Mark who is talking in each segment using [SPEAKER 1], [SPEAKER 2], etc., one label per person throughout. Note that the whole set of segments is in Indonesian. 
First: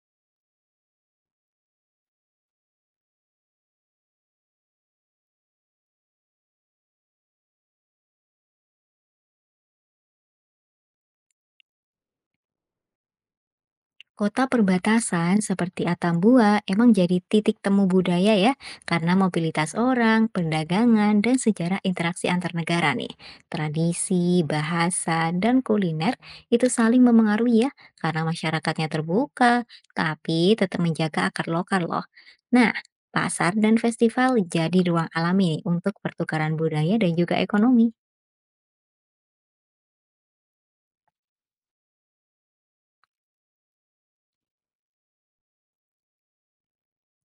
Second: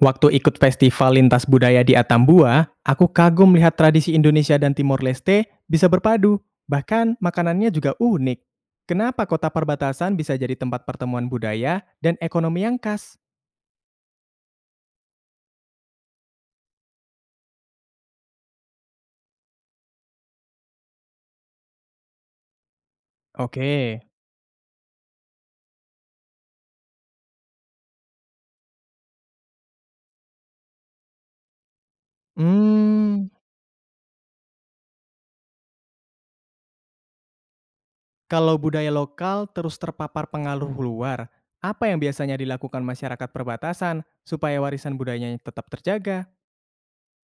[SPEAKER 1] Waktu ikut festival lintas budaya di Atambua, aku kagum lihat tradisi Indonesia dan Timor Leste bisa berpadu, bahkan makanannya juga unik. Kenapa kota perbatasan bisa jadi tempat pertemuan budaya dan ekonomi yang khas?
[SPEAKER 2] Kota perbatasan seperti Atambua emang jadi titik temu budaya ya, karena mobilitas orang, perdagangan, dan sejarah interaksi antar negara nih.
[SPEAKER 1] Oke.
[SPEAKER 2] Tradisi, bahasa, dan kuliner itu saling memengaruhi ya, karena masyarakatnya terbuka, tapi tetap menjaga akar lokal loh. Nah,
[SPEAKER 1] hmm,
[SPEAKER 2] pasar dan festival jadi ruang alami nih untuk pertukaran budaya dan juga ekonomi.
[SPEAKER 1] Kalau budaya lokal terus terpapar pengaruh luar, apa yang biasanya dilakukan masyarakat perbatasan supaya warisan budayanya tetap terjaga?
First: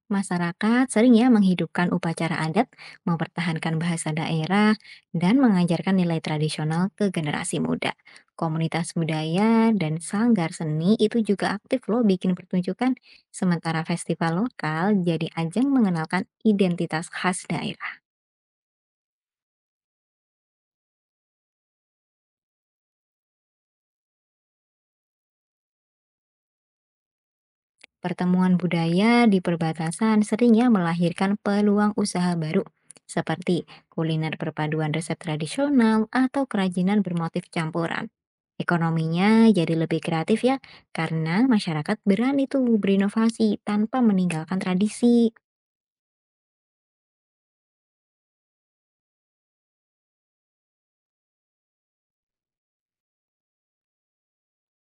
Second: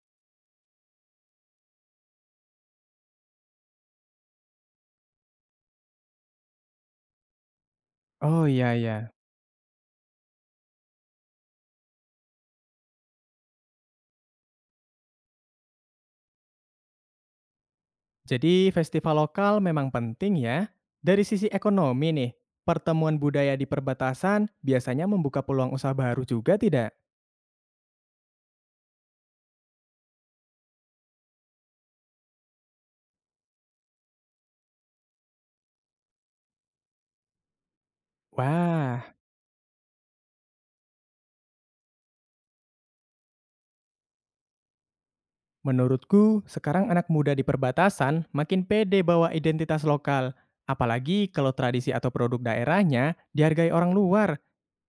[SPEAKER 2] Masyarakat sering ya menghidupkan upacara adat, mempertahankan bahasa daerah, dan mengajarkan nilai tradisional ke generasi muda.
[SPEAKER 1] Oh iya
[SPEAKER 2] Komunitas
[SPEAKER 1] ya.
[SPEAKER 2] budaya dan sanggar seni itu juga aktif loh bikin pertunjukan, sementara festival lokal jadi ajang mengenalkan identitas khas daerah.
[SPEAKER 1] Jadi festival lokal memang penting ya. Dari sisi ekonomi nih, pertemuan budaya di perbatasan biasanya membuka peluang usaha baru juga tidak?
[SPEAKER 2] Pertemuan budaya di perbatasan seringnya melahirkan peluang usaha baru, seperti kuliner perpaduan resep tradisional atau kerajinan bermotif campuran.
[SPEAKER 1] Wah,
[SPEAKER 2] Ekonominya jadi lebih kreatif ya, karena masyarakat berani tuh berinovasi tanpa meninggalkan tradisi.
[SPEAKER 1] menurutku sekarang anak muda di perbatasan makin pede bawa identitas lokal. Apalagi kalau tradisi atau produk daerahnya dihargai orang luar.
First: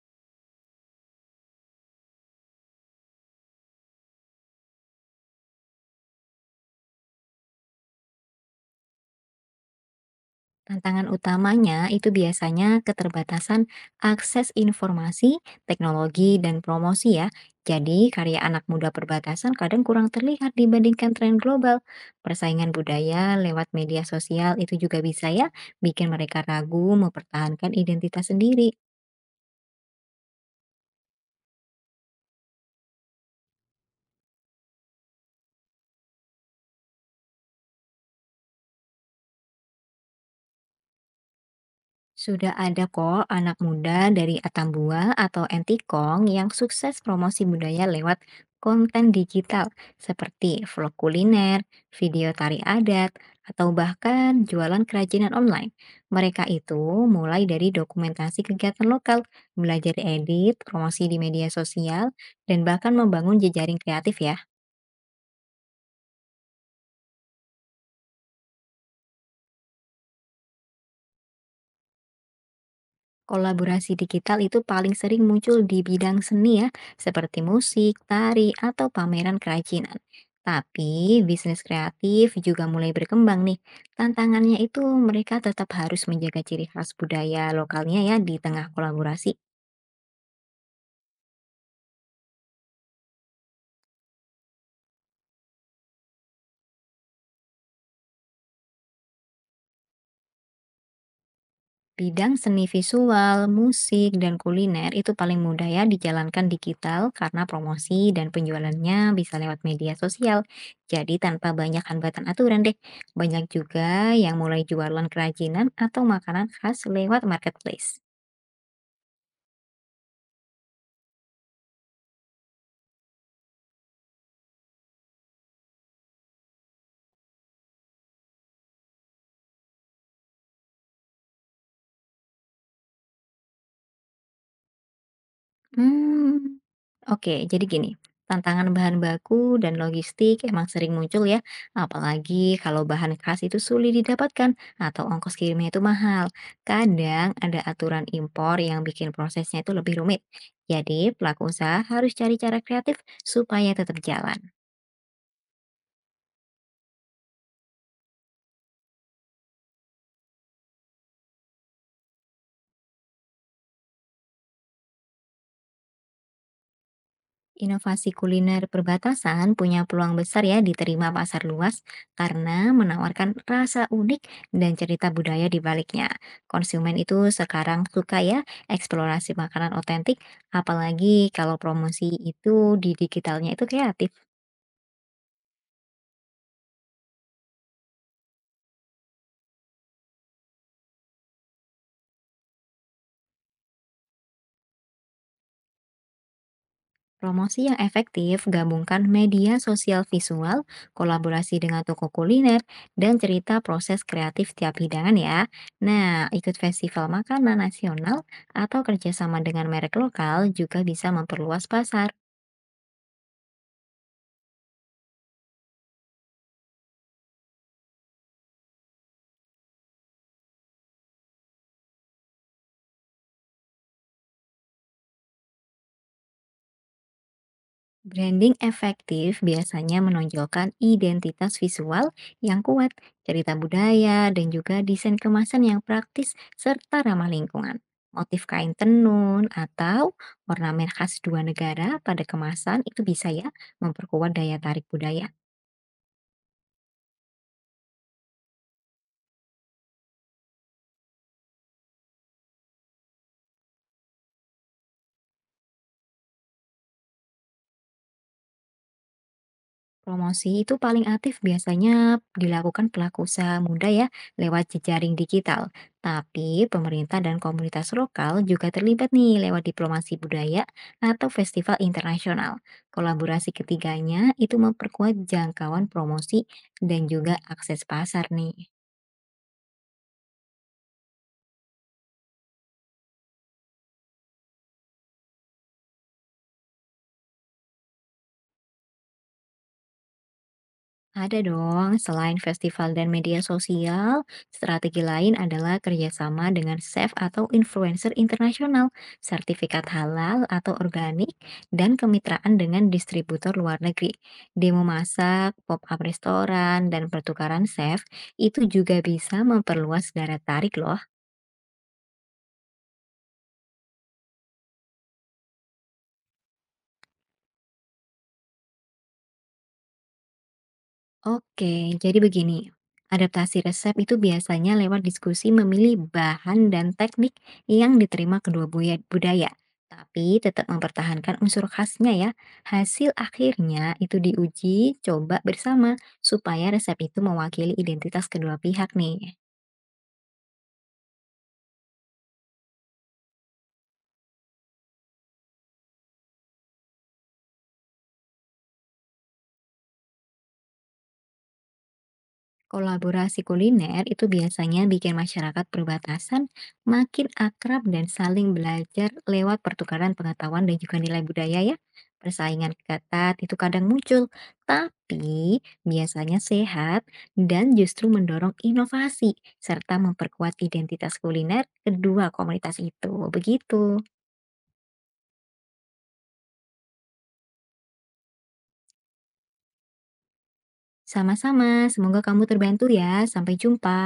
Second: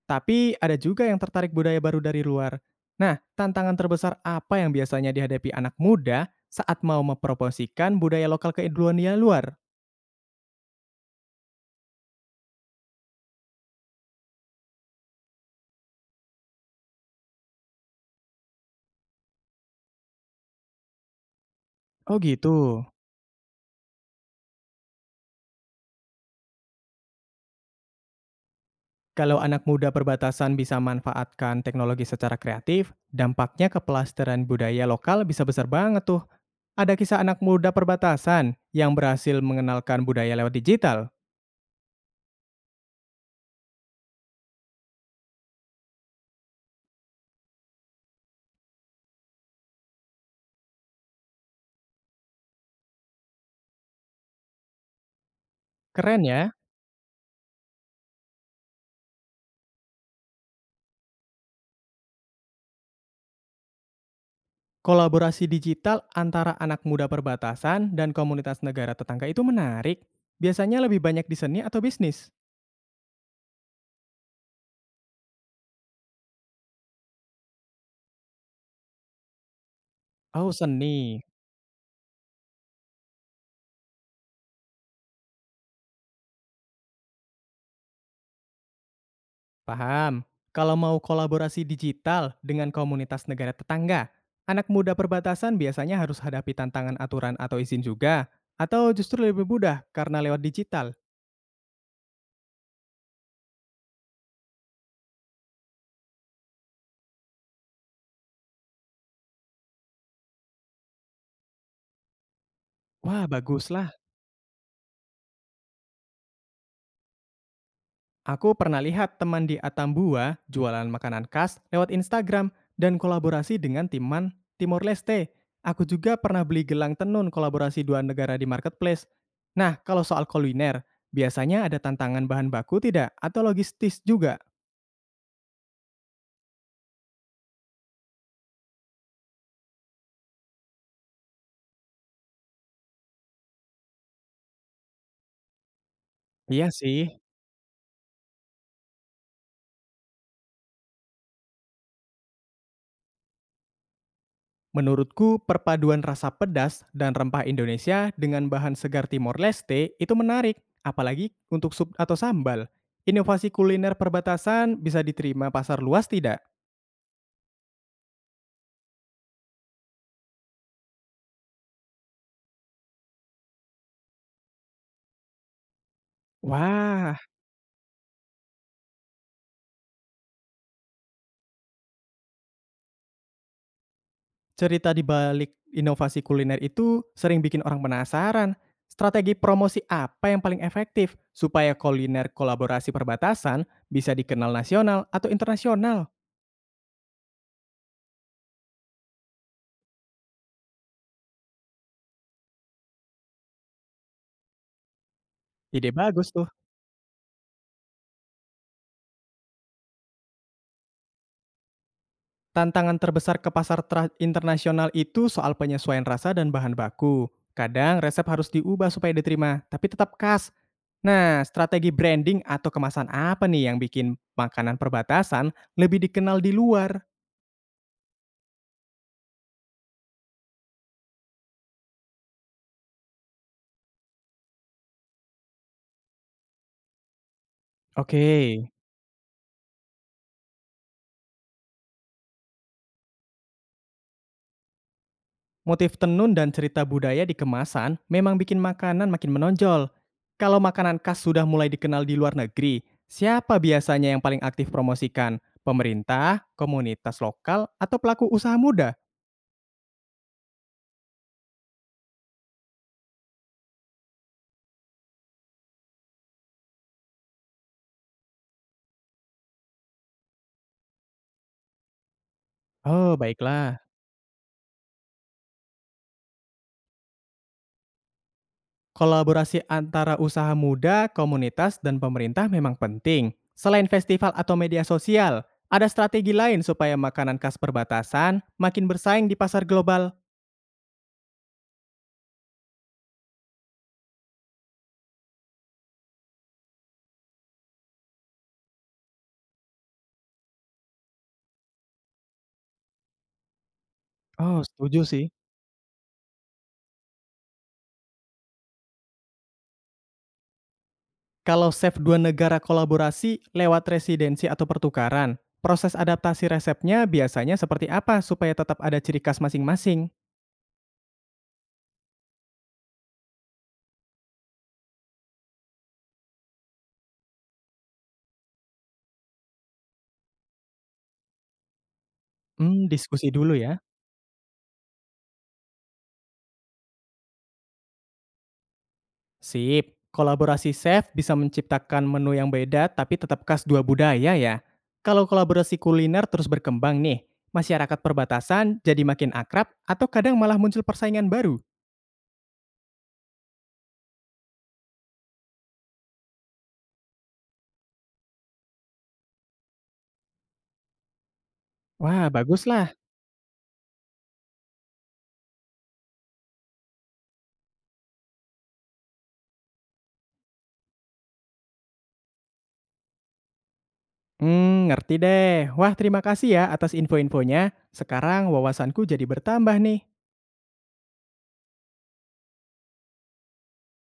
[SPEAKER 1] Tapi ada juga yang tertarik budaya baru dari luar. Nah, tantangan terbesar apa yang biasanya dihadapi anak muda saat mau mempromosikan budaya lokal ke dunia luar?
[SPEAKER 2] Tantangan utamanya itu biasanya keterbatasan akses informasi, teknologi, dan promosi ya. Jadi, karya anak muda perbatasan kadang kurang terlihat dibandingkan tren global.
[SPEAKER 1] Oh
[SPEAKER 2] Persaingan
[SPEAKER 1] gitu.
[SPEAKER 2] budaya lewat media sosial itu juga bisa ya bikin mereka ragu mempertahankan identitas sendiri.
[SPEAKER 1] Kalau anak muda perbatasan bisa manfaatkan teknologi secara kreatif, dampaknya ke pelestarian budaya lokal bisa besar banget tuh. Ada kisah anak muda perbatasan yang berhasil mengenalkan budaya lewat digital.
[SPEAKER 2] Sudah ada kok anak muda dari Atambua atau Entikong yang sukses promosi budaya lewat konten digital seperti vlog kuliner, video tari adat, atau bahkan jualan kerajinan online.
[SPEAKER 1] Keren
[SPEAKER 2] Mereka
[SPEAKER 1] ya.
[SPEAKER 2] itu mulai dari dokumentasi kegiatan lokal, belajar edit, promosi di media sosial, dan bahkan membangun jejaring kreatif ya.
[SPEAKER 1] Kolaborasi digital antara anak muda perbatasan dan komunitas negara tetangga itu menarik. Biasanya lebih banyak di seni atau bisnis?
[SPEAKER 2] Kolaborasi digital itu paling sering muncul di bidang seni ya, seperti musik, tari, atau pameran kerajinan.
[SPEAKER 1] Oh,
[SPEAKER 2] Tapi
[SPEAKER 1] seni.
[SPEAKER 2] bisnis kreatif juga mulai berkembang nih. Tantangannya itu mereka tetap harus menjaga ciri khas budaya lokalnya ya di tengah kolaborasi.
[SPEAKER 1] Paham. Kalau mau kolaborasi digital dengan komunitas negara tetangga, anak muda perbatasan biasanya harus hadapi tantangan aturan atau izin juga, atau justru lebih mudah karena lewat digital.
[SPEAKER 2] Bidang seni visual, musik, dan kuliner itu paling mudah ya dijalankan digital karena promosi dan penjualannya bisa lewat media sosial. Jadi tanpa banyak hambatan aturan deh.
[SPEAKER 1] Wah,
[SPEAKER 2] Banyak
[SPEAKER 1] baguslah.
[SPEAKER 2] juga yang mulai jualan kerajinan atau makanan khas lewat marketplace.
[SPEAKER 1] Aku pernah lihat teman di Atambua jualan makanan khas lewat Instagram dan kolaborasi dengan Timor Leste. Aku juga pernah beli gelang tenun kolaborasi dua negara di marketplace. Nah, kalau soal kuliner, biasanya ada tantangan bahan baku tidak atau logistis juga?
[SPEAKER 2] Hmm, oke, jadi gini, tantangan bahan baku dan logistik emang sering muncul ya, apalagi kalau bahan khas itu sulit didapatkan atau ongkos kirimnya itu mahal.
[SPEAKER 1] Iya sih.
[SPEAKER 2] Kadang ada aturan impor yang bikin prosesnya itu lebih rumit. Jadi, pelaku usaha harus cari cara kreatif supaya tetap jalan.
[SPEAKER 1] Menurutku, perpaduan rasa pedas dan rempah Indonesia dengan bahan segar Timor Leste itu menarik, apalagi untuk sup atau sambal. Inovasi kuliner perbatasan bisa diterima pasar luas tidak?
[SPEAKER 2] Inovasi kuliner perbatasan punya peluang besar ya diterima pasar luas karena menawarkan rasa unik dan cerita budaya di baliknya. Konsumen itu
[SPEAKER 1] Wah,
[SPEAKER 2] sekarang suka ya eksplorasi makanan otentik, apalagi kalau promosi itu di digitalnya itu kreatif.
[SPEAKER 1] cerita di balik inovasi kuliner itu sering bikin orang penasaran. Strategi promosi apa yang paling efektif supaya kuliner kolaborasi perbatasan bisa dikenal nasional atau internasional?
[SPEAKER 2] Promosi yang efektif gabungkan media sosial visual, kolaborasi dengan toko kuliner, dan cerita proses kreatif tiap hidangan ya.
[SPEAKER 1] Ide bagus
[SPEAKER 2] Nah,
[SPEAKER 1] tuh.
[SPEAKER 2] ikut festival makanan nasional atau kerjasama dengan merek lokal juga bisa memperluas pasar.
[SPEAKER 1] Tantangan terbesar ke pasar internasional itu soal penyesuaian rasa dan bahan baku. Kadang resep harus diubah supaya diterima, tapi tetap khas. Nah, strategi branding atau kemasan apa nih yang bikin makanan perbatasan lebih dikenal di luar?
[SPEAKER 2] Branding efektif biasanya menonjolkan identitas visual yang kuat, cerita budaya, dan juga desain kemasan yang praktis serta ramah lingkungan. Motif
[SPEAKER 1] Oke,
[SPEAKER 2] kain tenun atau ornamen khas dua negara pada kemasan itu bisa ya memperkuat daya tarik budaya.
[SPEAKER 1] motif tenun dan cerita budaya di kemasan memang bikin makanan makin menonjol. Kalau makanan khas sudah mulai dikenal di luar negeri, siapa biasanya yang paling aktif promosikan? Pemerintah, komunitas lokal, atau pelaku usaha muda?
[SPEAKER 2] Promosi itu paling aktif biasanya dilakukan pelaku usaha muda ya, lewat jejaring digital. Tapi pemerintah dan komunitas lokal juga terlibat nih lewat diplomasi budaya atau festival internasional.
[SPEAKER 1] Oh,
[SPEAKER 2] Kolaborasi
[SPEAKER 1] baiklah.
[SPEAKER 2] ketiganya itu memperkuat jangkauan promosi dan juga akses pasar nih.
[SPEAKER 1] Kolaborasi antara usaha muda, komunitas, dan pemerintah memang penting. Selain festival atau media sosial, ada strategi lain supaya makanan khas perbatasan makin bersaing di pasar global.
[SPEAKER 2] Ada dong, selain festival dan media sosial, strategi lain adalah kerjasama dengan chef atau influencer internasional, sertifikat halal atau organik, dan kemitraan dengan distributor luar negeri.
[SPEAKER 1] Oh,
[SPEAKER 2] Demo
[SPEAKER 1] setuju sih.
[SPEAKER 2] masak, pop-up restoran, dan pertukaran chef itu juga bisa memperluas daya tarik loh.
[SPEAKER 1] Kalau chef dua negara kolaborasi lewat residensi atau pertukaran, proses adaptasi resepnya biasanya seperti apa supaya tetap ada ciri khas masing-masing?
[SPEAKER 2] Oke, jadi begini. Adaptasi resep itu biasanya lewat diskusi memilih bahan dan teknik yang diterima kedua budaya, tapi tetap mempertahankan unsur khasnya ya.
[SPEAKER 1] Hmm,
[SPEAKER 2] Hasil
[SPEAKER 1] diskusi dulu ya.
[SPEAKER 2] akhirnya itu diuji coba bersama supaya resep itu mewakili identitas kedua pihak nih.
[SPEAKER 1] Sip. Kolaborasi chef bisa menciptakan menu yang beda tapi tetap khas dua budaya ya. Kalau kolaborasi kuliner terus berkembang nih, masyarakat perbatasan jadi makin akrab atau kadang malah muncul persaingan baru.
[SPEAKER 2] Kolaborasi kuliner itu biasanya bikin masyarakat perbatasan makin akrab dan saling belajar lewat pertukaran pengetahuan dan juga nilai budaya ya.
[SPEAKER 1] Wah,
[SPEAKER 2] Persaingan
[SPEAKER 1] baguslah.
[SPEAKER 2] ketat itu kadang muncul, tapi biasanya sehat dan justru mendorong inovasi serta memperkuat identitas kuliner kedua komunitas itu. Begitu.
[SPEAKER 1] Hmm, ngerti deh. Wah, terima kasih ya atas info-infonya. Sekarang wawasanku jadi bertambah nih.
[SPEAKER 2] Sama-sama, semoga kamu terbantu ya. Sampai jumpa.